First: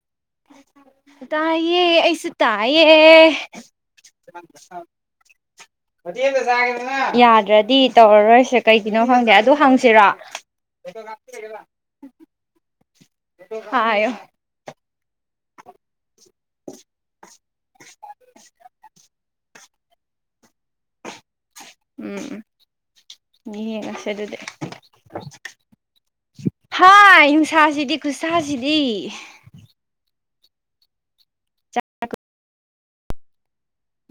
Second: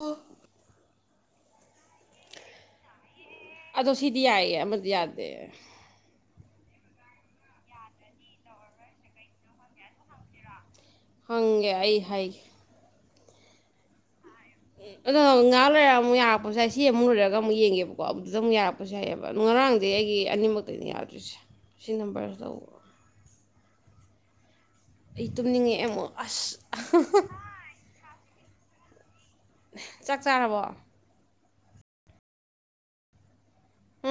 ꯑꯣ ꯇꯥꯏꯌꯦ ꯑꯩꯁꯨꯦ ꯇꯥꯏꯌꯦ ꯑꯗꯣ ꯁꯤꯗꯤ ꯌꯥꯏ ꯃꯗꯤ ꯌꯥꯗ ꯌꯥꯗ꯭ꯔꯗꯤ ꯇꯧꯔꯔꯣꯏꯁꯦ ꯀꯩꯒꯤꯅꯣ ꯈꯪꯗꯦ ꯑꯗꯨ ꯍꯪꯁꯤꯔꯣ ꯍꯪꯒꯦ ꯑꯩ ꯍꯥꯏꯒꯦ ꯑꯣ ꯑꯗꯣ ꯉꯥꯛ ꯂꯩꯔꯒ ꯑꯃꯨꯛ ꯌꯥꯛꯄꯁꯨ ꯌꯥ ꯍꯥꯏ ꯁꯤ ꯑꯃꯨꯛ ꯂꯔꯒ ꯑꯃꯨꯛ ꯌꯦꯡꯉꯦꯕꯀꯣ ꯑꯗꯨꯗꯨꯗ ꯑꯃꯨꯛꯄ ꯌꯥꯑꯕꯣ ꯉꯥꯡ ꯑꯩꯒꯤ ꯑꯅꯤꯃꯛ ꯌꯥꯗ꯭ꯣꯏꯁꯦ ꯁꯤ ꯎꯝ ꯅꯝꯕꯔꯗ ꯎ ꯌꯦꯡꯉꯁꯦ ꯑꯗꯨꯗꯤ ꯑꯩ ꯇꯨꯝꯅꯤꯡꯉꯛꯑꯦ ꯑꯃꯣꯛ ꯑꯁ ꯖꯤꯗꯤ ꯆꯥꯛ ꯆꯥꯔꯕꯣ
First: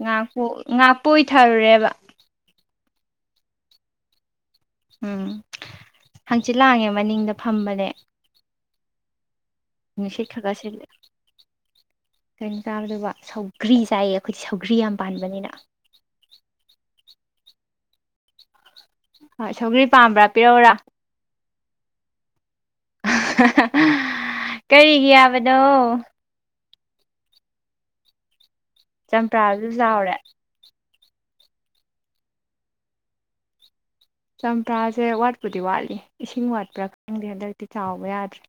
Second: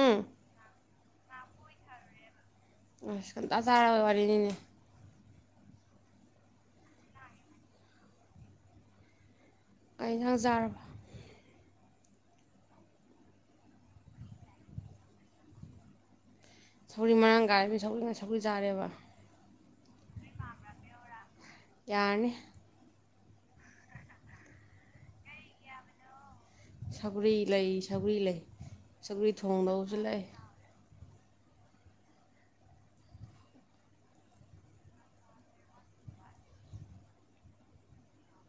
ꯉꯥ ꯄꯣꯛ ꯉꯥ ꯀꯣꯏꯊꯔꯨꯔꯦꯕ ꯑꯁ ꯈꯟꯇꯥ ꯆꯥꯔꯣꯏ ꯋꯥꯔꯤꯅꯤꯅꯦ ꯎꯝ ꯍꯪꯆꯤꯠ ꯂꯥꯡꯉꯦ ꯃꯅꯤꯡꯗ ꯐꯝꯕꯅꯦ ꯀꯩ ꯅꯨꯡꯁꯤꯠ ꯏꯟꯁꯥꯡ ꯈꯥ ꯈꯥ ꯆꯥꯔꯕ ꯁꯤꯠꯂꯦ ꯀꯩꯅꯣ ꯀꯥꯕꯗꯨꯕ ꯁꯧꯒ꯭ꯔꯤ ꯆꯥꯏꯌꯦ ꯑꯩꯈꯣꯏꯗꯤ ꯁꯧꯒ꯭ꯔꯤ ꯌꯥꯝ ꯄꯥꯟꯕꯅꯤꯅ ꯁꯧꯔꯤ ꯃꯔꯥꯡ ꯀꯥꯏꯔꯃꯤ ꯁꯧꯔꯤꯒꯥꯏ ꯁꯧꯔꯤ ꯆꯥꯔꯦꯕ ꯍꯣꯏ ꯁꯧꯒ꯭ꯔꯤ ꯄꯥꯝꯕ꯭ꯔꯥ ꯄꯤꯔꯛꯎꯔꯥ ꯌꯥꯔꯥꯅꯤ ꯀꯩꯒꯤ ꯌꯥꯕꯅꯣ ꯁ꯭ꯔꯔꯤ ꯂꯩ ꯁꯕ꯭ꯔꯤ ꯂꯩ ꯁꯧꯒ꯭ꯔꯤ ꯆꯝꯄ꯭ꯔꯥꯖꯨ ꯊꯣꯡꯗꯧꯁꯨ ꯆꯥꯎꯔꯦ ꯂꯩ ꯆꯝꯄ꯭ꯔꯥꯁꯦ ꯋꯥꯠꯄꯨꯗꯤ ꯋꯥꯠꯂꯤ ꯏꯁꯤꯡ ꯋꯥꯠꯄ꯭ꯔꯥ ꯈꯪꯗꯦ ꯍꯟꯗꯛꯇꯤ ꯆꯥꯎꯕ ꯌꯥꯗ꯭ꯔꯦ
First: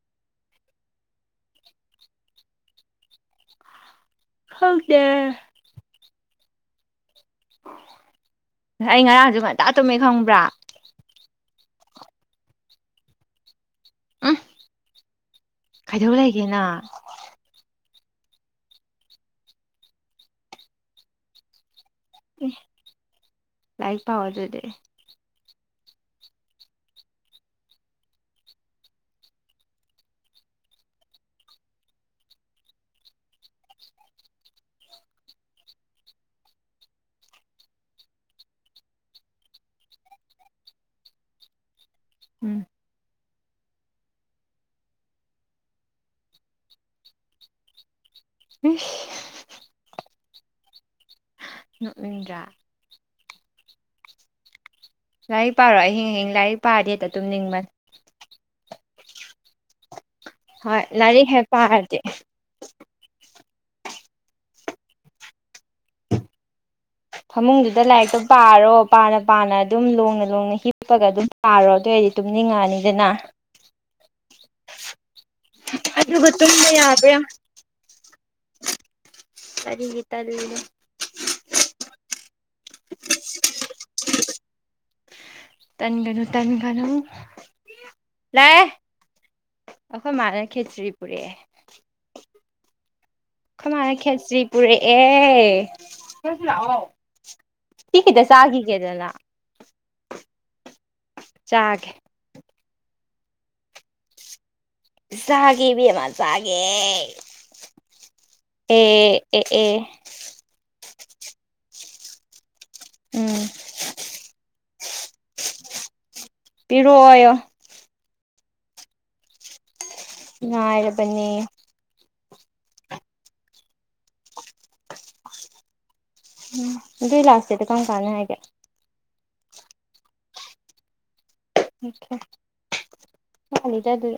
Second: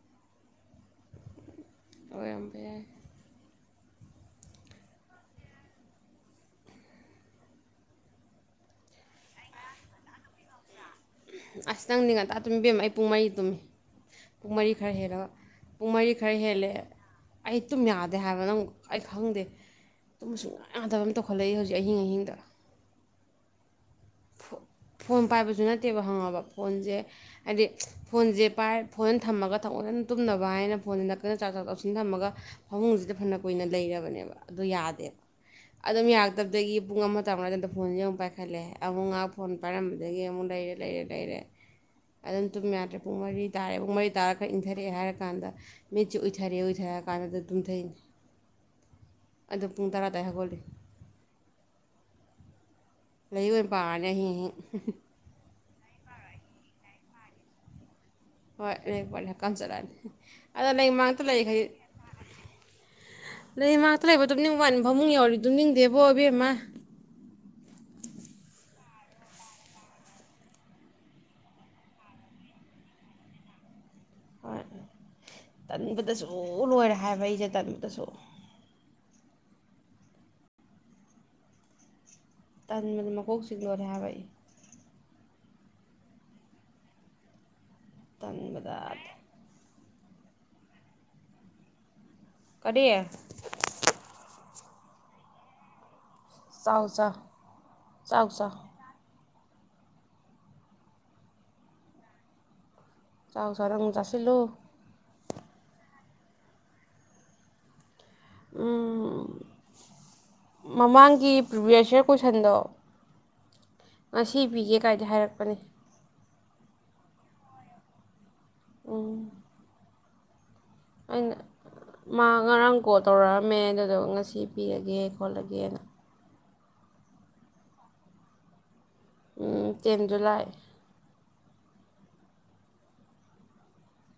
ꯑꯣꯏꯦꯝꯕ ꯌꯥ ꯍꯪꯗꯦ ꯑꯩ ꯉꯔꯥꯡꯁꯨ ꯉꯟꯇꯥ ꯇꯨꯝꯃꯦ ꯈꯪꯕ꯭ꯔꯥ ꯑꯁ ꯅꯪꯗꯤ ꯉꯟꯇꯥ ꯇꯨꯝꯕꯦꯝ ꯑꯩ ꯄꯨꯡ ꯃꯔꯤ ꯇꯨꯝꯃꯤ ꯎꯝ ꯄꯨꯡ ꯃꯔꯤ ꯈꯔ ꯍꯦꯜꯂꯒꯥ ꯄꯨꯡ ꯃꯔꯤ ꯀꯩꯗꯧ ꯈꯔ ꯂꯩꯒꯦꯅ ꯍꯦꯜꯂꯦꯑꯦ ꯑꯩ ꯇꯨꯝ ꯌꯥꯗ ꯍꯥꯏꯕ ꯑꯩ ꯈꯪꯗꯦ ꯁꯨꯌꯥ ꯌꯥꯗꯕ ꯃꯥ꫰ꯇꯦꯀꯍꯥꯠꯂꯛꯏ ꯍꯧ ꯑꯍꯤꯡ ꯑꯍꯤꯡ ꯗꯥ ꯂꯥꯏꯔꯤꯛ ꯄꯥꯎ ꯑꯗꯨꯗꯦ ꯑꯗꯨꯨ ꯅꯠꯇꯦꯕ ꯍꯪꯉꯕ ꯐꯣꯟꯁꯦ ꯍꯥꯏꯗꯤ ꯐꯣꯟꯁꯦ ꯄꯥꯏ ꯐꯣꯟ ꯊꯝꯃꯒ ꯊꯑꯣꯣꯏ ꯁꯅ ꯇꯨꯝꯅꯕ ꯍꯥꯏꯅ ꯐꯣꯟꯁꯦ ꯅꯛꯀꯟꯅ ꯆꯥꯛ ꯆꯥꯛ ꯆꯥꯎꯁꯤꯟ ꯊꯝꯃꯒ ꯐꯃꯨꯡꯁꯤꯗ ꯐꯅ ꯀꯨꯏꯅ ꯂꯩꯔꯕꯅꯦꯕ ꯑꯗꯨꯣ ꯌꯥꯗꯦꯕ ꯑꯗꯨꯝ ꯌꯥꯔꯛꯇꯕꯗꯒꯤ ꯄꯨꯡ ꯑꯃ ꯇꯥꯔꯝꯗꯥꯏꯗ ꯐꯣꯟꯁꯦ ꯑꯃꯨꯛ ꯄꯥꯏꯈꯠꯂꯦ ꯍꯥꯏ ꯑꯃꯨꯛ ꯉꯥꯏꯍꯥꯛ ꯐꯣꯟ ꯄꯥꯏꯔꯝꯕꯗꯒꯤ ꯑꯃꯨꯛ ꯂꯩꯔꯦ ꯂꯩꯔꯦ ꯂꯩꯔꯦ ꯑꯗꯨꯝ ꯎꯝ ꯇꯨꯝ ꯌꯥꯗꯔꯦ ꯄꯨꯡ ꯃꯔꯤꯗ ꯇꯥꯔꯦ ꯃꯩ ꯇꯥꯔ ꯈꯔ ꯏꯟꯊꯔꯛꯑꯦ ꯍꯥꯏꯔꯥꯟꯗ ꯃꯤꯠꯁꯤ ꯎꯏꯊꯔꯛꯑꯦ ꯎꯏꯊꯔꯛꯑ ꯀꯥꯟꯗ ꯇꯨꯝꯊꯩꯅꯤꯩ ꯏꯁ ꯑꯗ ꯄꯨꯡ ꯇꯔꯥ ꯗꯩꯩ ꯍꯒꯣ ꯅꯣꯛꯅꯤꯡꯗꯔꯥ ꯂꯩꯏꯛ ꯑꯣꯏꯅ ꯄꯥꯔꯥꯅꯤ ꯑꯍꯤꯡ ꯑꯍꯤꯡ ꯂꯥꯏꯔꯤꯛ ꯄꯥꯔꯣ ꯑꯍꯤꯡ ꯑꯍꯤꯡ ꯂꯥꯏꯔꯤꯛ ꯄꯥꯔꯗꯤ ꯍꯦꯛꯇ ꯑꯗꯨꯝ ꯅꯤꯡꯕꯅꯤ ꯍꯣꯏ ꯑꯦ ꯍ ꯀ ꯆꯠꯂꯛꯑꯅꯤ ꯑꯗ ꯍꯣꯏ ꯅ ꯃꯥꯡꯛꯇ ꯂꯥꯏꯔꯤꯛ ꯂꯩ ꯍꯦꯛ ꯈꯖꯤ ꯄꯥꯔꯗꯤ ꯂꯩꯃꯇ ꯂꯩꯕꯗꯝꯅꯤ ꯋꯥꯠꯅꯤ ꯐꯃꯨꯡ ꯌꯥꯧꯔꯤꯗꯨ ꯅꯤꯡꯗꯦꯕꯣ ꯏꯕꯦꯝꯃ ꯐꯃꯨꯡꯗꯨꯗ ꯂꯥꯏꯔꯤꯛꯇꯣ ꯄꯥꯔꯣ ꯄꯥꯅ ꯄꯥꯅ ꯑꯗꯨꯝ ꯂꯣꯡꯅ ꯂꯣꯡꯅ ꯍꯤꯞꯄꯒ ꯑꯗꯨꯝ ꯄꯥꯔꯣ ꯑꯗꯨꯑꯣ ꯑꯣꯏꯔꯗꯤ ꯇꯨꯝꯅꯤꯡꯉꯛꯑꯅꯤꯗꯅ ꯍꯣꯏ ꯇꯟꯕꯗꯁꯨ ꯑꯗꯨꯒ ꯇꯨꯝꯕ ꯂꯣꯏꯔꯦ ꯌꯥꯕ꯭ꯔꯥ ꯍꯥꯏꯕ ꯌꯦꯡꯉꯣ ꯑꯩꯁꯦ ꯇꯟꯕꯗꯁꯨ ꯀꯔꯤꯒꯤ ꯇꯔꯅꯦ ꯇꯥ ꯃ ꯃ ꯀ ꯍꯁꯤꯡꯂꯣꯔꯦ ꯍꯥꯏꯕꯏ ꯇꯟꯒꯅꯨ ꯇꯟꯒꯅꯨ ꯂꯥꯛꯑꯦ ꯇꯟꯕꯗ ꯑꯩꯈꯣꯏ ꯃꯥꯟ ꯈꯦ ꯇ꯭ꯔꯤꯄꯨꯔꯦ ꯀꯔꯤ ꯄꯔꯦ ꯥꯛ ꯆꯥꯎ ꯆꯥꯎ ꯀꯤ ꯈꯤꯇ ꯆꯥꯎ ꯆꯥꯎ ꯆꯥꯈꯤꯒꯦꯗꯅ ꯆꯥꯒꯦ ꯆ ꯆꯔꯝ ꯆꯥꯁꯤ ꯆꯒꯦꯕꯤꯃ ꯆꯒꯦ ꯑꯦ ꯎꯝ ꯑꯦ ꯑꯦ ꯃꯃꯥꯡꯒꯤ ꯄ꯭ꯔꯤꯚꯤꯌꯁ ꯌꯔ ꯀꯣꯏꯁꯟꯗꯣ ꯎꯝ ꯉꯁꯤ ꯄꯤꯒꯦ ꯀꯥꯏꯗ ꯍꯥꯏꯔꯛꯄꯅꯦ ꯄꯤꯔꯛꯑꯣ ꯎ ꯉꯥꯏꯔꯕꯅꯦ ꯃꯥ ꯉꯔꯥꯡ ꯀꯣꯜ ꯇꯧꯔꯛꯑꯝꯃꯦ ꯑꯗꯨꯗꯣ ꯉꯁꯤ ꯄꯤꯔꯒꯦ ꯈꯣꯠꯂꯒꯦꯅ ꯎꯝ ꯏ ꯂꯥꯛꯁꯤꯗꯤ ꯀꯔꯝ ꯀꯥꯟꯅ ꯍꯥꯏꯒꯦ ꯇꯦꯟ ꯖꯨꯂꯥꯏ ꯆ ꯇ ꯑꯗꯨ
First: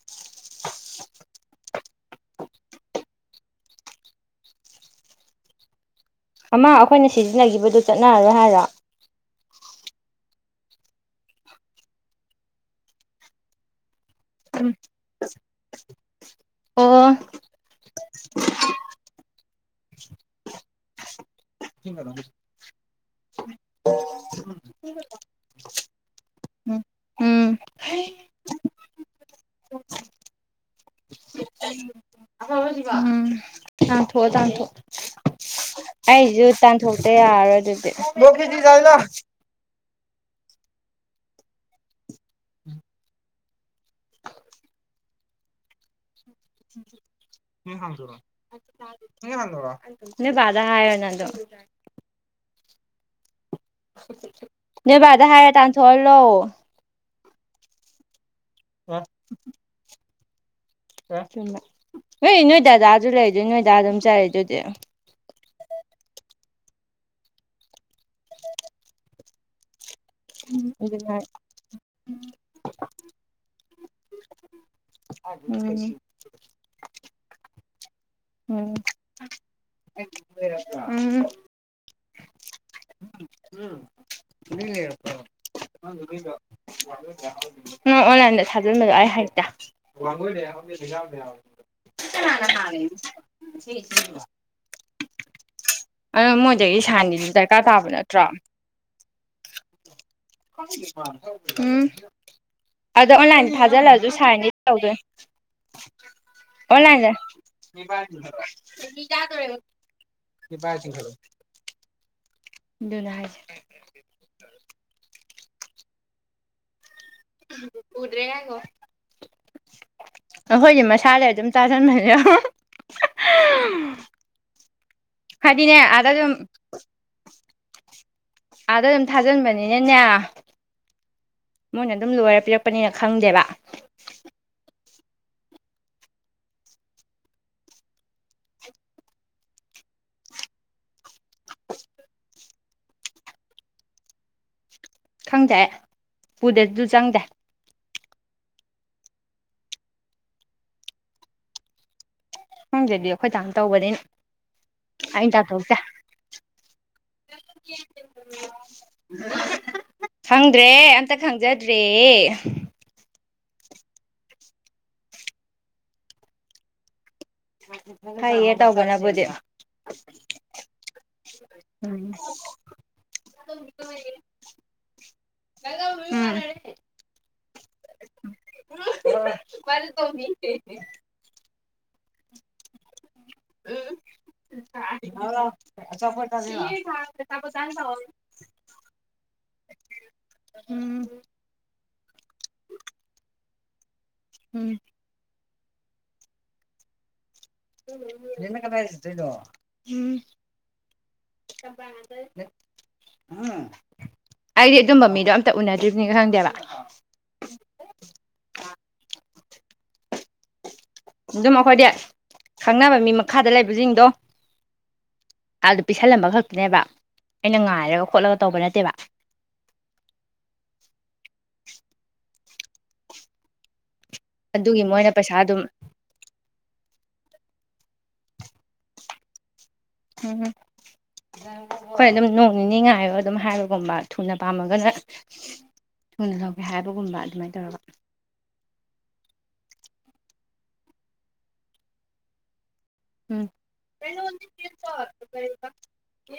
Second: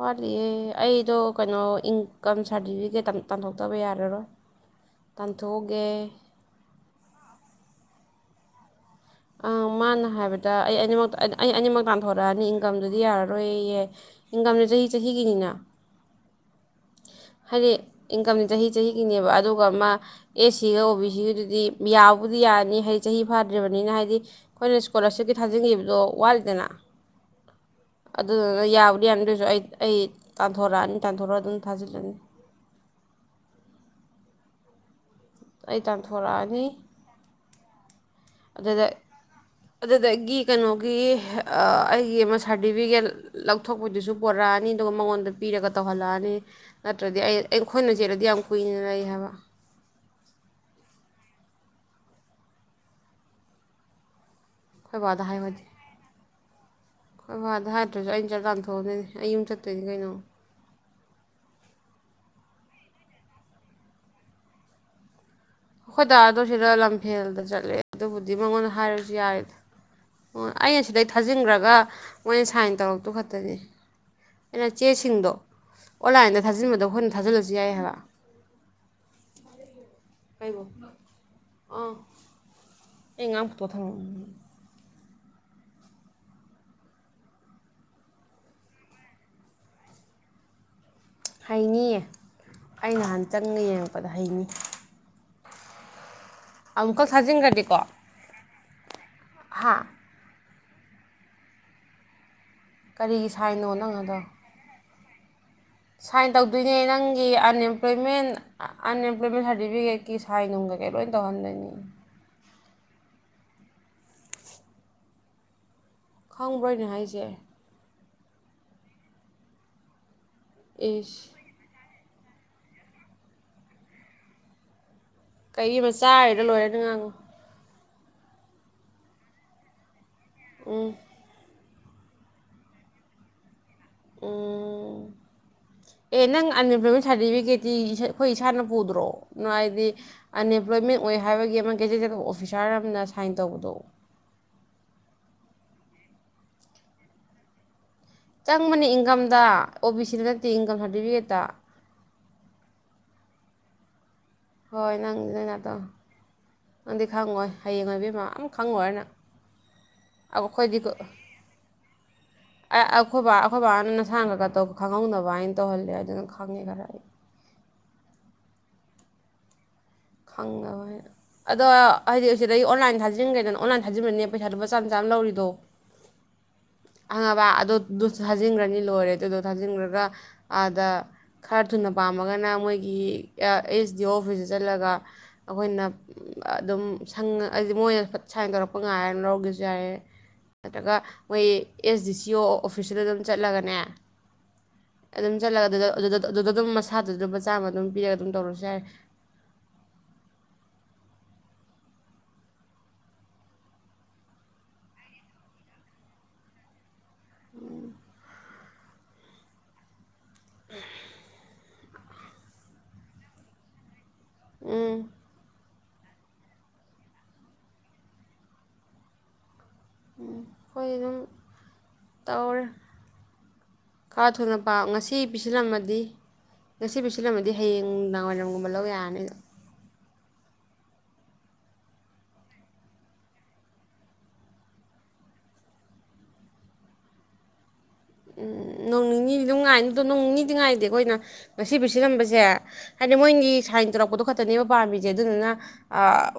ꯋꯥꯠꯂꯤꯌꯦ ꯑꯩꯗꯣ ꯀꯩꯅꯣ ꯏꯟꯀꯝ ꯁꯥꯔꯇꯤꯐꯤꯀꯦꯠ ꯇꯥꯟꯊꯣꯛꯇꯕ ꯌꯥꯔꯔꯣꯏ ꯇꯥꯟꯊꯣꯛꯑꯒꯦ ꯑꯃ ꯑꯩꯈꯣꯏꯅ ꯁꯤꯖꯤꯟꯅꯈꯤꯕꯗꯨ ꯆꯠꯅꯔꯔꯣꯏ ꯍꯥꯏꯔꯣ ꯑ ꯃꯥꯅ ꯍꯥꯏꯕꯗ ꯑꯩ ꯑꯅꯤꯃꯛ ꯑꯩ ꯑꯅꯤꯃꯛ ꯇꯥꯟꯊꯣꯔꯛꯑꯅꯤ ꯏꯟꯀꯝꯗꯨꯗꯤ ꯌꯥꯔꯔꯣꯏꯌꯦ ꯏꯟꯀꯝꯁ ꯆꯍꯤ ꯆꯍꯤꯒꯤꯅꯤꯅ ꯑꯣ ꯍꯥꯏꯗꯤ ꯏꯟꯀꯝꯁꯦ ꯆꯍꯤ ꯆꯍꯤꯒꯤꯅꯦꯕ ꯑꯗꯨꯒ ꯃꯥ ꯑꯦ ꯁꯤꯒ ꯑꯣ ꯕꯤ ꯁꯤꯒꯤꯗꯨꯗꯤ ꯌꯥꯕꯨꯗꯤ ꯌꯥꯔꯅꯤ ꯍꯥꯏꯗꯤ ꯆꯍꯤ ꯐꯥꯗ꯭ꯔꯤꯕꯅꯤꯅ ꯍꯥꯏꯗꯤ ꯍꯥꯏꯗꯤ ꯑꯩꯈꯣꯏꯅ ꯏꯁꯀꯣꯂꯥꯔꯁꯤꯞꯀꯤ ꯊꯥꯖꯤꯟꯈꯤꯕꯗꯣ ꯋꯥꯠꯂꯤꯗꯅ ꯎꯝ ꯎꯝ ꯎꯝ ꯑꯗꯨꯗꯨꯅ ꯌꯥꯕꯨꯗꯤ ꯌꯥꯔꯗꯣꯏꯁꯨ ꯑꯩ ꯑꯩ ꯇꯥꯟꯊꯣꯔꯛꯑꯅꯤ ꯇꯥꯟꯊꯣꯔꯛꯑ ꯑꯗꯨꯝ ꯊꯥꯖꯤꯜꯂꯅꯤ ꯊꯣ ꯇꯥꯟꯊꯣ ꯑꯩ ꯑꯩꯁꯨ ꯇꯥꯟꯊꯣꯔꯛꯑꯅꯤ ꯇꯥꯟꯊꯣꯛꯇ ꯌꯥꯔꯣꯏ ꯑꯗꯨꯗꯤ ꯂꯣ ꯀꯖꯤꯗꯤ ꯌꯥ ꯂ ꯑꯗꯨ ꯑꯩꯗꯒꯤ ꯀꯩꯅꯣꯒꯤ ꯑꯩꯒꯤ ꯑꯃ ꯁꯥꯔꯇꯤꯐꯤꯀꯦꯠ ꯂꯧꯊꯣꯛꯄꯗꯨꯁꯨ ꯄꯣꯔꯛꯑꯅꯤ ꯑꯗꯨꯒ ꯃꯉꯣꯟꯗ ꯄꯤꯔꯒ ꯇꯧꯍꯜꯂꯛꯑꯅꯤ ꯅꯠꯇ꯭ꯔꯗꯤ ꯑꯩ ꯑꯩꯈꯣꯏꯅ ꯆꯦꯜꯂꯗꯤ ꯌꯥꯝ ꯀꯨꯏꯅ ꯂꯩ ꯍꯥꯏꯕ ꯕꯥꯗꯥ ꯍꯥꯏ ꯅ [inaudible] ꯎ ꯅꯣꯏ ꯑꯩꯈꯣꯏ ꯕꯥꯗ ꯍꯥꯏꯔ ꯇꯥꯟꯊꯣꯛꯍꯜꯂꯣꯑꯣ ꯑꯣ ꯑꯗꯨ ꯆꯔ ꯂꯥꯟꯊꯣꯛꯑꯅꯦ ꯑꯩ ꯌꯨꯝ ꯆꯠꯇꯣꯏꯅꯦ ꯀꯩꯅꯣ ꯍꯣꯏ ꯅꯣꯏꯗꯥꯗꯥ ꯑꯗꯨ ꯂꯩꯗ ꯅꯣꯏꯗ ꯑꯗꯨꯝ ꯆꯔꯦ ꯑꯗꯨꯗꯤ ꯑꯩꯈꯣꯏ ꯇꯗꯥ ꯑꯗꯨ ꯁꯤꯗ ꯂꯝꯐꯦꯜꯗ ꯆꯠꯂꯦ ꯑꯗꯨꯕꯨꯗꯤ ꯃꯉꯣꯟꯗ ꯍꯥꯏꯔꯁꯨ ꯌꯥꯔꯦꯗ ꯑꯣ ꯑꯩꯅ ꯁꯤꯗꯩ ꯑꯗꯨꯅ ꯊꯥꯖꯤꯟꯈ꯭ꯔꯒ ꯃꯣꯏꯅ ꯁꯥꯏꯟ ꯇꯧꯔꯛꯇꯨ ꯈꯛꯇꯅꯦ ꯑꯩꯅ ꯆꯦꯁꯤꯡꯗꯣ ꯎꯝ ꯑꯣꯟꯂꯥꯏꯟꯗ ꯊꯥꯖꯤꯟꯕꯗꯣ ꯑꯩꯈꯣꯏꯅ ꯊꯥꯖꯤꯜꯂꯁꯤ ꯌꯥꯏ ꯍꯥꯏꯔ ꯎꯝ ꯎꯝ ꯑꯣꯥ ꯑꯦꯉꯝ ꯄ꯭ꯔꯊꯝ ꯅꯪ ꯑꯣꯟꯂꯥꯏꯟꯗ ꯊꯥꯖꯤꯟꯕꯗꯣ ꯑꯩ ꯍꯥꯏꯦꯛꯇ ꯍꯩꯅꯤꯌꯦ ꯑꯩ ꯅꯍꯥꯟ ꯆꯪꯉ ꯌꯦꯡꯉꯛꯄꯗ ꯍꯩꯅꯤ [inaudible] ꯑ ꯃꯣꯏꯗꯒꯤ ꯑꯃꯨꯛꯈꯛ ꯁꯥꯟꯅꯤꯗꯨ ꯗꯔꯀꯥꯔ ꯊꯥꯖꯤꯟꯈ꯭ꯔꯗꯤꯀꯣ ꯇꯥꯕ ꯅꯠꯇ꯭ꯔꯣ ꯍꯥ ꯎꯝ ꯑꯗ ꯀꯔꯤꯒꯤ ꯑꯣꯟꯂꯥꯏꯟ ꯁꯥꯏꯟꯅꯣ ꯅꯪ ꯊꯥꯖꯤꯜꯂꯁꯨ ꯑꯗꯣ ꯁꯥꯔꯅꯤ ꯇꯧꯗꯣꯏ ꯁꯥꯏꯟ ꯇꯧꯗꯣꯏꯅꯦ ꯅꯪꯒꯤ ꯑꯟꯑꯦꯝꯄ꯭ꯂꯣꯏꯃꯦꯟ ꯑꯟꯑꯦꯝꯄ꯭ꯂꯣꯏꯃꯦꯟ ꯁꯥꯔꯇꯤꯐꯤꯀꯦꯠꯀꯤ ꯁꯥꯏꯟ ꯅꯨꯡ ꯀꯩ ꯀꯩ ꯂꯣꯏ ꯇꯧꯍꯟꯗꯣꯏꯅꯤ ꯂꯖ ꯈꯪꯕ꯭ꯔꯣꯏꯅꯦ ꯍꯥꯏꯁꯦ ꯎꯗ꯭ꯔꯦ ꯌꯥꯒꯣ ꯑꯩꯈꯣꯏꯗꯤ ꯃꯁꯥꯂ ꯏꯁ ꯑꯗꯨꯝ ꯇꯥꯖꯟꯅꯁꯦ [inaudible] ꯀꯩ ꯃꯆꯥ ꯍꯥꯏꯔꯣ ꯂꯣꯏꯔꯅ ꯉꯥꯡꯉꯨ ꯑꯥꯗ ꯑꯗꯨꯝ ꯊꯥꯖꯤꯟꯕꯅꯤꯅꯅꯦ ꯎꯝ ꯃꯣꯏꯅ ꯑꯗꯨꯝ ꯂꯣꯏꯔ ꯄꯤꯔꯛꯄꯅꯤꯅ ꯈꯪꯗꯦꯕ ꯎ ꯑꯦ ꯅꯪ ꯑꯟꯑꯦꯝꯄ꯭ꯂꯣꯏꯃꯦꯟ ꯁꯥꯔꯇꯤꯐꯤꯀꯦꯠꯇꯤ ꯑꯩꯈꯣꯏ ꯏꯁꯥꯅ ꯄꯨꯗ꯭ꯔꯣ ꯍꯥꯏꯗꯤ ꯑꯟꯑꯦꯝꯄ꯭ꯂꯣꯏꯃꯦꯟ ꯑꯣꯏ ꯍꯥꯏꯕꯒꯤ ꯑꯃ ꯀꯦꯖꯦꯗꯦꯠ ꯑꯣꯐꯤꯁꯥꯔ ꯑꯃꯅ ꯁꯥꯏꯟ ꯇꯧꯕꯗꯣ ꯈꯪꯗꯦ ꯄꯨꯗꯁꯨ ꯆꯪꯗꯦ ꯆꯪꯕꯅꯤ ꯏꯟꯀꯝꯗ ꯑꯣ ꯕꯤ ꯁꯤꯗ ꯅꯠꯇꯦ ꯏꯟꯀꯝ ꯁꯥꯔꯇꯤꯐꯤꯀꯦꯠꯇ ꯍꯪꯒꯗꯤ ꯑꯩꯈꯣꯏ ꯆꯥꯝ ꯇꯧꯕꯅꯤ ꯍꯣꯏ ꯅꯪꯗꯤ ꯅꯣꯏ ꯅꯇꯧ ꯅꯪꯗꯤ ꯈꯪꯉꯣꯏ ꯍꯌꯦꯡ ꯑꯣꯏꯕꯤ ꯃ ꯑꯃ ꯈꯪꯉꯣꯏꯅꯪ ꯈꯪꯗ꯭ꯔꯦ ꯑꯩꯈꯣꯏꯗꯤ ꯑꯝꯇ ꯈꯪꯖꯗ꯭ꯔꯦ ꯑꯩꯈꯣꯏꯕ ꯑꯐꯕ ꯍꯥꯏꯅ ꯅꯁꯥꯡ ꯈꯒꯧ ꯈꯪꯍꯧꯅꯕ ꯍꯥꯏꯅ ꯇꯧꯍꯜꯂꯦ ꯑꯗꯨꯅ ꯈꯪꯉꯦ ꯈꯔ ꯑꯩ ꯀꯩꯌꯦ ꯇꯧꯕ ꯅꯕꯨꯗꯤ ꯈꯪꯉꯣꯏ ꯍꯥꯏꯅ ꯑꯗꯣ ꯎꯝ ꯍꯥꯏꯗꯤ ꯁꯤꯗꯩ ꯑꯣꯟꯂꯥꯏꯟ ꯊꯥꯖꯤꯟꯈ꯭ꯔꯦꯗꯅ ꯑꯣꯟꯂꯥꯏꯟ ꯊꯥꯖꯤꯟꯈ꯭ꯔꯅꯤ ꯄꯩꯁꯥꯗꯨꯄꯥ ꯆꯥꯝ ꯆꯥꯅ ꯂꯧꯔꯤꯗꯣ ꯎꯝ ꯑꯪꯉꯕ ꯑꯗꯨꯁꯨ ꯊꯥꯖꯤꯟꯈ꯭ꯔꯅꯤ ꯂꯣꯏꯔꯦ ꯑꯗꯨꯗꯣ ꯊꯥꯖꯤꯟꯈ꯭ꯔꯒ ꯑꯥꯗ ꯈꯔ ꯊꯨꯅ ꯄꯥꯝꯃꯒꯅ ꯃꯣꯏꯒꯤ ꯑꯦꯁ ꯗꯤ ꯑꯣ ꯑꯣꯐꯤꯁꯇ ꯆꯠꯂꯒ ꯑꯩꯈꯣꯏꯅ ꯑꯗꯨꯝ ꯍꯥꯏꯗꯤ ꯃꯣꯏꯅ ꯁꯥꯏꯟ ꯇꯧꯔꯛꯄ ꯉꯥꯏꯔꯅ ꯂꯧꯔꯒꯦꯁꯨ ꯌꯥꯏꯔꯦ ꯅꯠꯇ꯭ꯔꯒ ꯎꯝ ꯃꯣꯏ ꯑꯦꯁ ꯗꯤ ꯁꯤ ꯑꯣ ꯑꯣꯐꯤꯁꯁꯤꯗ ꯑꯗꯨꯝ ꯆꯠ ꯂꯒꯅꯦ ꯎꯝ ꯑꯗꯨ ꯆꯠꯂꯒ ꯑꯗꯨ ꯑꯗꯨꯗ ꯑꯗꯨꯝ ꯃꯁꯥꯗꯨ ꯆꯥꯝꯃ ꯑꯗꯨꯝ ꯄꯤꯔꯒ ꯑꯗꯨꯝ ꯇꯧꯔꯁꯨ ꯌꯥꯔꯦ ꯎꯝ ꯎꯝ ꯑꯩꯗꯤ ꯑꯗꯨꯝꯕ ꯃꯤꯗꯣ ꯑꯝꯇ ꯎꯅꯗ꯭ꯔꯤꯕꯅꯤ ꯈꯪꯗꯦꯕ ꯎꯝ ꯎꯝ ꯑꯗꯨꯝ ꯑꯩꯈꯣꯏꯗꯤ ꯈꯪꯅꯕ ꯃꯤ ꯃꯈꯥꯗ ꯂꯩꯕꯁꯤꯡꯗꯣ ꯎꯝ ꯑꯥꯗ ꯄꯤꯁꯜꯂꯝꯕ ꯈꯛꯇꯤꯅꯦꯕ ꯑꯩꯅ ꯉꯥꯏꯔꯒ ꯈꯣꯠꯂꯒ ꯇꯧꯕ ꯅꯠꯇꯦꯕ ꯎ ꯑꯩꯈꯣꯏ ꯑꯗꯨꯝ ꯇꯧꯔꯦ ꯈꯔ ꯊꯨꯅ ꯄꯥꯎ ꯑꯗꯨꯒꯤ ꯃꯣꯏꯅ ꯉꯁꯤ ꯄꯩꯁꯥ ꯑꯗꯨꯝ ꯄꯤꯁꯤꯜꯂꯝꯃꯗꯤ ꯉꯁꯤꯕꯨ ꯁꯤꯜꯂꯝꯃꯗꯤ ꯍꯌꯦꯡ ꯅꯗꯥꯡꯋꯥꯏꯔꯝꯒꯨꯝꯕ ꯂꯧ ꯌꯥꯔꯅꯤꯗꯣ ꯎꯝ ꯍꯣꯏ ꯑꯗꯨꯝ ꯅꯣꯡ ꯅꯤꯅꯤ ꯉꯥꯏꯌꯣ ꯑꯗꯨꯝ ꯍꯥꯏꯕꯒꯨꯝꯕ ꯊꯨꯅ ꯄꯥꯝꯃꯒꯅ ꯊꯨꯅ ꯂꯧꯒꯦ ꯍꯥꯏꯕꯒꯨꯝꯕ ꯑꯗꯨꯃꯥꯏꯅ ꯇꯧꯔꯕ ꯅꯣꯡ ꯅꯤꯗꯤ ꯑꯗꯨꯝ ꯉꯥꯏꯅꯤꯗꯣ ꯅꯣꯡ ꯅꯤꯗꯤ ꯉꯥꯏꯗꯦ ꯑꯩꯈꯣꯏꯅ ꯉꯁꯤꯕꯨ ꯁꯤꯂꯝꯕꯁꯦ ꯍꯥꯏꯗꯤ ꯎꯝ ꯃꯣꯏꯒꯤ ꯁꯥꯏꯟ ꯇꯧꯔꯛꯄꯗꯣ ꯈꯛꯇꯅꯦꯕ ꯄꯥꯝꯃꯤꯁꯦ ꯑꯗꯨꯗꯨꯅ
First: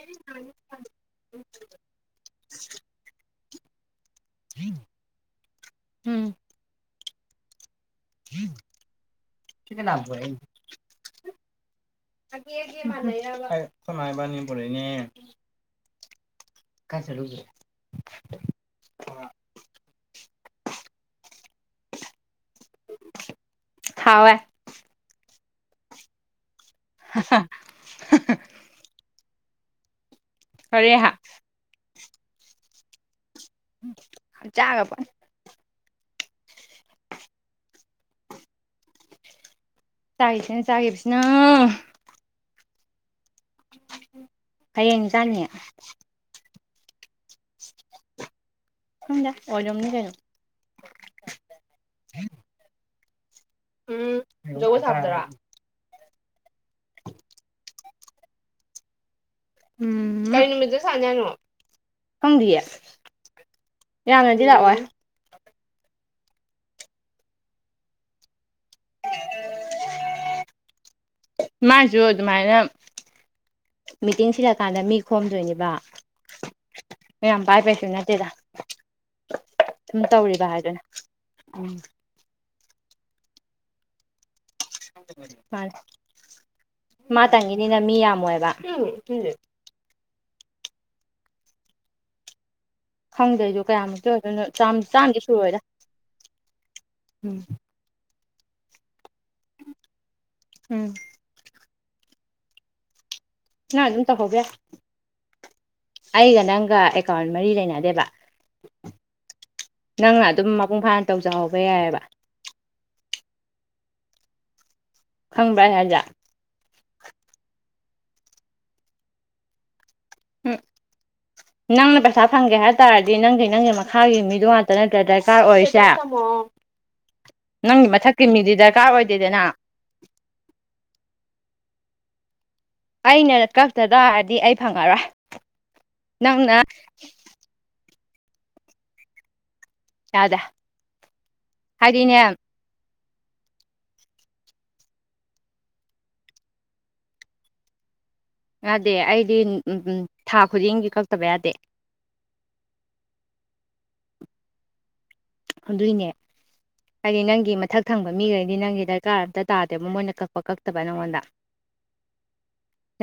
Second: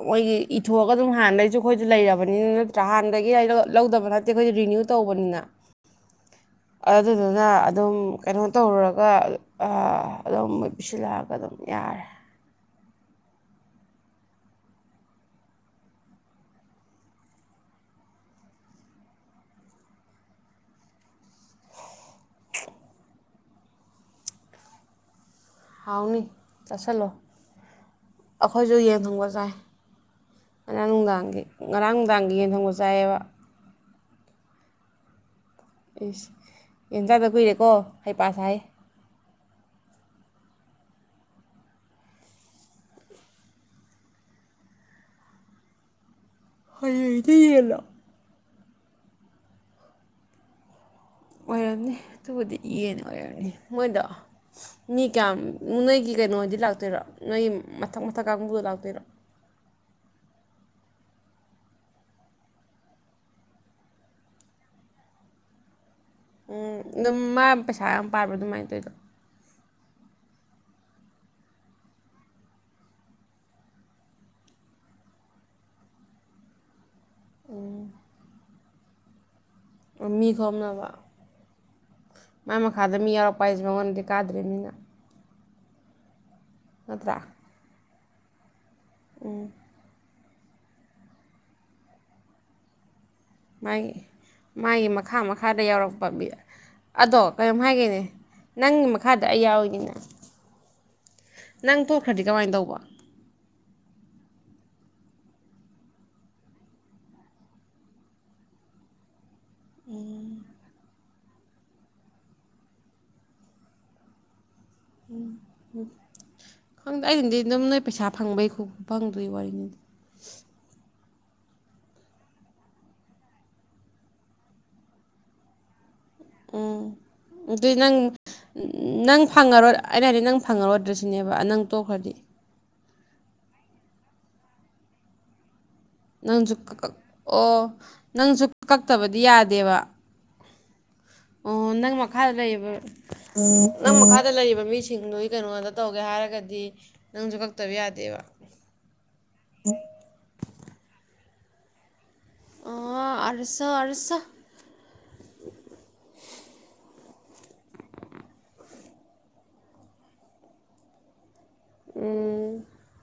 ꯃꯣꯏꯒꯤ ꯏꯊꯣꯛꯑꯒ ꯑꯗꯨꯝ ꯍꯥꯟꯅꯗꯒꯤꯩꯁꯨ ꯑꯩꯈꯣꯏꯁꯨ ꯂꯩꯔꯕꯅꯤꯅ ꯅꯠꯇ꯭ꯔꯥ ꯍꯥꯟꯅꯗꯒꯤ ꯑꯩꯗ ꯂꯧꯗꯕꯅ ꯑ ꯑꯩꯈꯣꯏꯗ ꯔꯤꯅ꯭ꯌꯨ ꯇꯧꯕꯅꯤꯅ ꯎꯝ ꯑꯗꯨꯗꯨꯅ ꯑꯗꯨꯝ ꯀꯩꯅꯣ ꯇꯧꯔꯨꯔꯒ ꯑꯗꯨꯝꯣꯏ ꯄꯤꯁꯤꯜꯂꯛꯑꯒ ꯑꯗꯨꯝ ꯌꯥꯔꯦ ꯁꯥꯏꯕꯅꯤꯕꯦꯅꯦ ꯀꯥꯏ ꯆꯂꯒ ꯍꯥꯎꯕꯦ ꯑꯥꯎꯅꯤ ꯆꯠꯁꯤꯜꯂꯣ ꯑꯩꯈꯣꯏꯁꯨ ꯌꯦꯡ ꯊꯪꯕꯠ ꯌꯥꯏ ꯉꯥꯡ ꯍꯣꯔꯦꯟ ꯅꯨꯡꯗꯥꯡ ꯉꯔꯥꯡ ꯗꯥꯥꯡ ꯌꯦꯟ ꯊꯪꯕ ꯆꯥꯏꯑꯕ ꯆꯥꯒꯄ ꯑꯩꯁ ꯌꯦꯟꯖꯥꯛꯇ ꯀꯨꯏꯔꯦꯀꯣ ꯍꯩꯄꯥ ꯁꯥꯏ ꯆꯒꯦꯁꯤꯦꯅ ꯆꯦꯁꯤꯅ ꯍꯌꯦꯡ ꯏ ꯆꯥꯡꯅꯤ ꯍꯌꯦ ꯏꯗꯤ ꯌꯦꯂ ꯁꯖ ꯑꯣꯖꯝꯅꯤ ꯀꯩꯅꯩꯅꯣ ꯑꯣꯏꯔꯝꯅꯤ ꯑꯗꯨꯕꯨꯗꯤ ꯌꯦꯅꯨ ꯑꯣꯏꯅꯤ ꯃꯣꯏꯗ ꯃꯤ ꯀꯥꯝ ꯎꯟꯅ ꯀ ꯀꯩꯅꯣꯗꯤ ꯂꯥꯛꯇꯣꯏꯔꯣ ꯅꯣꯏꯒꯤ ꯃꯊꯛ ꯃꯊꯛ ꯀꯥꯡꯕꯨꯗꯣ ꯂꯥꯛꯇꯣꯏꯔꯣ ꯎꯝ ꯀ ꯅꯨꯃꯤꯠꯇ ꯁꯥꯅꯤꯅꯣ ꯈꯪꯗꯤꯌꯦ ꯌꯥꯝꯅꯗꯤ ꯂꯥꯛꯑꯣꯏ ꯎꯝ ꯑꯗꯨꯝ ꯃꯥ ꯄꯩꯁꯥ ꯌꯥꯝ ꯄꯥꯕ ꯑꯗꯨꯃꯥꯏꯅ ꯇꯧꯗꯣ ꯃꯥꯁꯨ ꯑꯗꯨꯃꯥꯏꯅ ꯃꯤꯇꯤꯡ ꯁꯤꯜꯂꯛꯀꯥꯟꯗ ꯃꯤ ꯈꯣꯝꯗꯣꯏꯅꯦꯕ ꯄꯥꯏ ꯄꯁ ꯅꯠꯇꯦꯗ ꯁꯨꯝ ꯃꯤ ꯇꯧꯔꯤꯕ ꯍꯥꯏꯗꯅ ꯎꯝ ꯃꯥꯥꯏ ꯃꯈꯥꯗ ꯃꯤ ꯌꯥꯎꯔꯛꯄ ꯍꯥꯏꯁꯦ ꯃꯉꯣꯟꯗꯗꯤ ꯀꯥꯗ꯭ꯔꯤꯕꯅꯤꯅ ꯍꯣꯏ ꯅꯠꯇ꯭ꯔꯥ ꯃꯥ ꯇꯒꯤꯅꯤꯅ ꯃꯤ ꯌꯥꯝꯃꯣꯏꯕ ꯎꯝ ꯏꯂ ꯈꯪꯗ꯭ꯔꯁꯨ ꯃꯥꯒꯤ ꯀꯌꯥꯃꯨꯛꯇꯤ ꯑꯣꯏꯗꯣꯏꯅꯣ ꯆꯥꯝ ꯃꯥꯒꯤ ꯃꯈꯥ ꯆꯥꯝꯗꯤ ꯁꯨꯔꯣꯏꯗ ꯃꯈꯥꯗ ꯌꯥꯎꯔꯛꯄ ꯑꯗꯣ ꯎꯝ ꯀꯔꯤꯝ ꯍꯥꯏꯒꯦꯅꯦ ꯅꯪ ꯃꯈꯥꯗ ꯑꯌꯥꯎꯏꯒꯤꯅ ꯎꯝ ꯅꯪ ꯊꯣꯛꯈ꯭ꯔꯗꯤ ꯀꯃꯥꯏꯅ ꯇꯧꯕ ꯅꯪ ꯑꯗꯨꯝ ꯇꯧꯍꯧꯕ ꯑꯩꯒ ꯅꯪꯒ ꯑꯦꯀꯥꯎꯟ ꯃꯔꯤ ꯂꯩꯅꯗꯦꯕ ꯅꯪ ꯑꯗꯨꯝ ꯃꯄꯨꯡ ꯐꯥꯅ ꯇꯧꯖꯍꯧꯕ ꯌꯥꯏꯑꯕ ꯈꯪꯕ꯭ꯔ ꯔꯖꯥꯠ ꯈꯪꯗꯦ ꯑꯗꯤꯗꯤ ꯑꯗꯨꯝ ꯅꯣꯏ ꯄꯩꯁꯥ ꯐꯪꯕꯩ ꯐꯪꯗꯣꯏ ꯋꯥꯔꯤꯅꯤꯗꯤ ꯎꯝ ꯅꯪꯅ ꯄꯩꯁꯥ ꯐꯪꯒꯦ ꯍꯥꯏ ꯇꯥꯔꯗꯤ ꯅꯪꯗꯤ ꯅꯪꯒꯤ ꯃꯈꯥꯒꯤ ꯃꯤꯗꯣ ꯉꯥꯛꯇ ꯅꯠꯇ꯭ꯔ ꯗꯔꯀꯥꯔ ꯑꯣꯏꯔꯤꯁꯦ ꯎꯝ ꯑꯗꯨꯏꯗꯤ ꯅꯪꯒꯤ ꯅꯪ ꯃꯊꯛꯀꯤ ꯃꯤꯗꯤ ꯗꯔꯀꯥꯔ ꯅꯪ ꯑꯣꯏꯗꯦꯗꯅ ꯐꯪꯉꯔ ꯑꯩꯅ ꯍꯥꯏꯗꯤ ꯅꯪ ꯐꯪꯉꯔꯣꯏꯗ꯭ꯔꯁꯨꯅꯦꯕ ꯅꯪ ꯇꯣꯛꯈ꯭ꯔꯗꯤ ꯑꯩꯅ ꯀꯛꯇ ꯇꯥꯔꯗꯤ ꯑꯩ ꯐꯪꯉꯔꯣꯏ ꯅꯁꯨ ꯅꯪꯅ ꯑꯣ ꯅꯪꯁꯨ ꯀꯛꯇꯕꯗꯤ ꯌꯥꯗꯦꯕ ꯌꯥꯗ ꯑꯣ ꯅꯪ ꯃꯈꯥꯗ ꯂꯩꯌꯦꯕ ꯅꯪ ꯃꯈꯥꯗ ꯂꯩꯔꯤꯕ ꯃꯤꯁꯤꯡꯗꯨꯒꯤ ꯀꯩꯅꯣ ꯉꯇ ꯇꯧꯒꯦ ꯍꯥꯏꯔꯒꯗꯤ ꯅꯪꯁꯨ ꯀꯛꯇꯕ ꯌꯥꯗꯦꯕ ꯌꯥꯗꯦ ꯑꯩꯗꯤ ꯎ ꯊꯥ ꯈꯨꯗꯤꯡꯒꯤ ꯀꯛꯇꯕ ꯌꯥꯗꯦ ꯑꯣꯥ ꯑꯁ ꯑꯁ ꯑꯗꯨꯏꯅꯦ ꯍꯥꯏꯗꯤ ꯅꯪꯒꯤ ꯃꯊꯛ ꯊꯪꯕ ꯃꯤꯈꯩꯗꯤ ꯅꯪꯒꯤ ꯗꯔꯀꯥꯔ ꯑꯝꯇ ꯇꯥꯗꯦꯕ ꯃꯣꯏꯅ ꯀꯛꯄ ꯀꯛꯇꯕ ꯅꯪꯉꯣꯟꯗ ꯎ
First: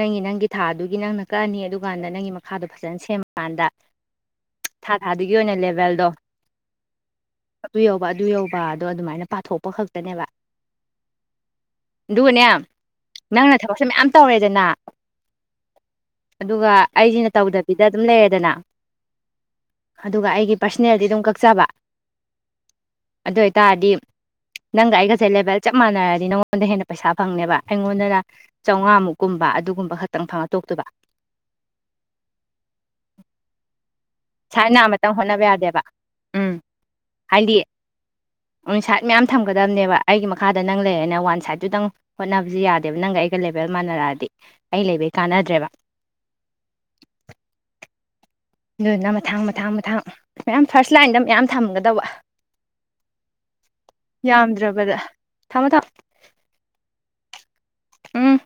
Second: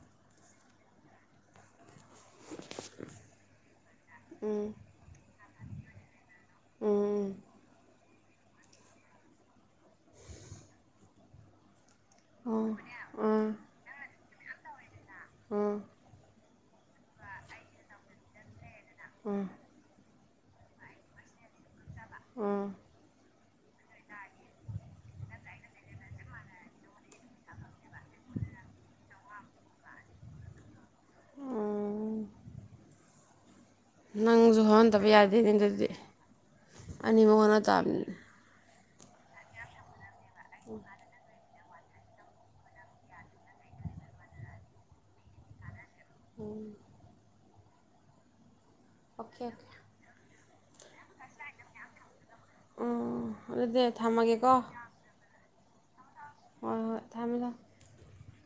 ꯅꯪꯒꯤ ꯊꯥꯗꯨꯒꯤ ꯅꯪꯅ ꯀꯛꯑꯅꯤ ꯀꯥꯟꯗ ꯅꯪꯒꯤ ꯃꯈꯥꯗꯣ ꯐꯖꯅ ꯁꯦꯝꯃꯀꯥꯟꯗ ꯊꯥ ꯊꯥꯗꯨꯒꯤ ꯒꯤ ꯑꯣꯏꯅ ꯂꯦꯚꯦꯜꯗꯣ ꯑꯗꯨꯏ ꯌ ꯄꯊꯣꯛ ꯈꯅꯦꯕ ꯑꯗꯨꯒꯅꯦ ꯑꯣ ꯅꯪꯅ ꯊꯕꯛꯁꯦ ꯃꯌꯥꯝ ꯇꯧꯔꯦꯗꯅ ꯎꯝ ꯑꯗꯨꯒ ꯑꯩꯁꯤꯅ ꯇꯧꯗꯕꯤꯗ ꯑꯗꯨꯝ ꯂꯩꯔꯦꯗꯅ ꯎꯝ ꯑꯗꯨꯒ ꯑꯩꯒꯤ ꯄꯥꯔꯁꯅꯦꯜꯗꯤ ꯑꯗꯨꯝ ꯀꯛꯆꯕ ꯎꯝ ꯑꯗꯨ ꯑꯣꯏꯇꯥꯔꯗꯤ ꯅꯪꯒ ꯑꯩꯒꯁꯦ ꯂꯦꯕꯦꯜ ꯆꯞ ꯃꯥꯟꯅꯔꯗꯤ ꯅꯪꯉꯣꯟꯗ ꯍꯦꯟꯅ ꯄꯩꯁꯥ ꯐꯪꯅꯦꯕ ꯑꯩꯉꯣꯟꯗꯅ ꯆꯥꯝꯃꯉꯥꯃꯨꯛꯀꯨꯝꯕ ꯑꯗꯨꯒꯨꯝꯕ ꯈꯛꯇꯪ ꯐꯪꯉꯛꯇꯣꯛꯇꯕ ꯑ ꯅꯪꯁꯨ ꯁꯥꯏꯠ ꯅꯥ ꯍꯣꯔꯍꯟꯗꯕ ꯑꯃꯇꯪ ꯍꯣꯠꯅꯕ ꯌꯥꯗꯦꯅꯦ ꯌꯥꯗꯦꯕ ꯑꯗꯨꯗꯤ ꯎꯝ ꯑꯅꯤꯃꯛ ꯍꯥꯏꯗꯤ ꯍꯣꯟꯅ ꯇꯥꯕꯅꯤꯅꯦ ꯁꯥꯏꯠ ꯃꯌꯥꯝ ꯊꯝꯒꯗꯕꯅꯦꯕ ꯑꯩꯒꯤ ꯃꯈꯥꯗ ꯅꯪ ꯂꯩꯔꯦꯅ ꯋꯥꯟ ꯁꯥꯏꯗꯠꯇꯨꯇꯪ ꯍꯣꯠꯅꯕꯁꯨ ꯌꯥꯗꯦꯕ ꯅꯪꯒ ꯑꯩꯒ ꯂꯦꯕꯦꯜ ꯃꯥꯟꯅꯔꯛꯑꯗꯤ ꯑꯩ ꯂꯩꯕꯩ ꯀꯥꯟꯅꯗ꯭ꯔꯦꯕ ꯎꯝ ꯑꯗꯨꯅ ꯃꯊꯥꯡ ꯑꯣꯀꯦ ꯑꯣꯀꯦ ꯃꯊꯥꯡ ꯃꯊꯥꯡ ꯃꯌꯥꯝ ꯐꯥꯔꯁ ꯂꯥꯏꯟꯗ ꯃꯌꯥꯝ ꯊꯝꯒꯗꯕ ꯑꯣ ꯑꯗꯨꯗꯤ ꯊꯝꯃꯒꯦꯀꯣ ꯊꯃ ꯊ ꯍꯣꯏ ꯍꯣꯏ ꯊꯥꯃꯦꯂ ꯎꯝ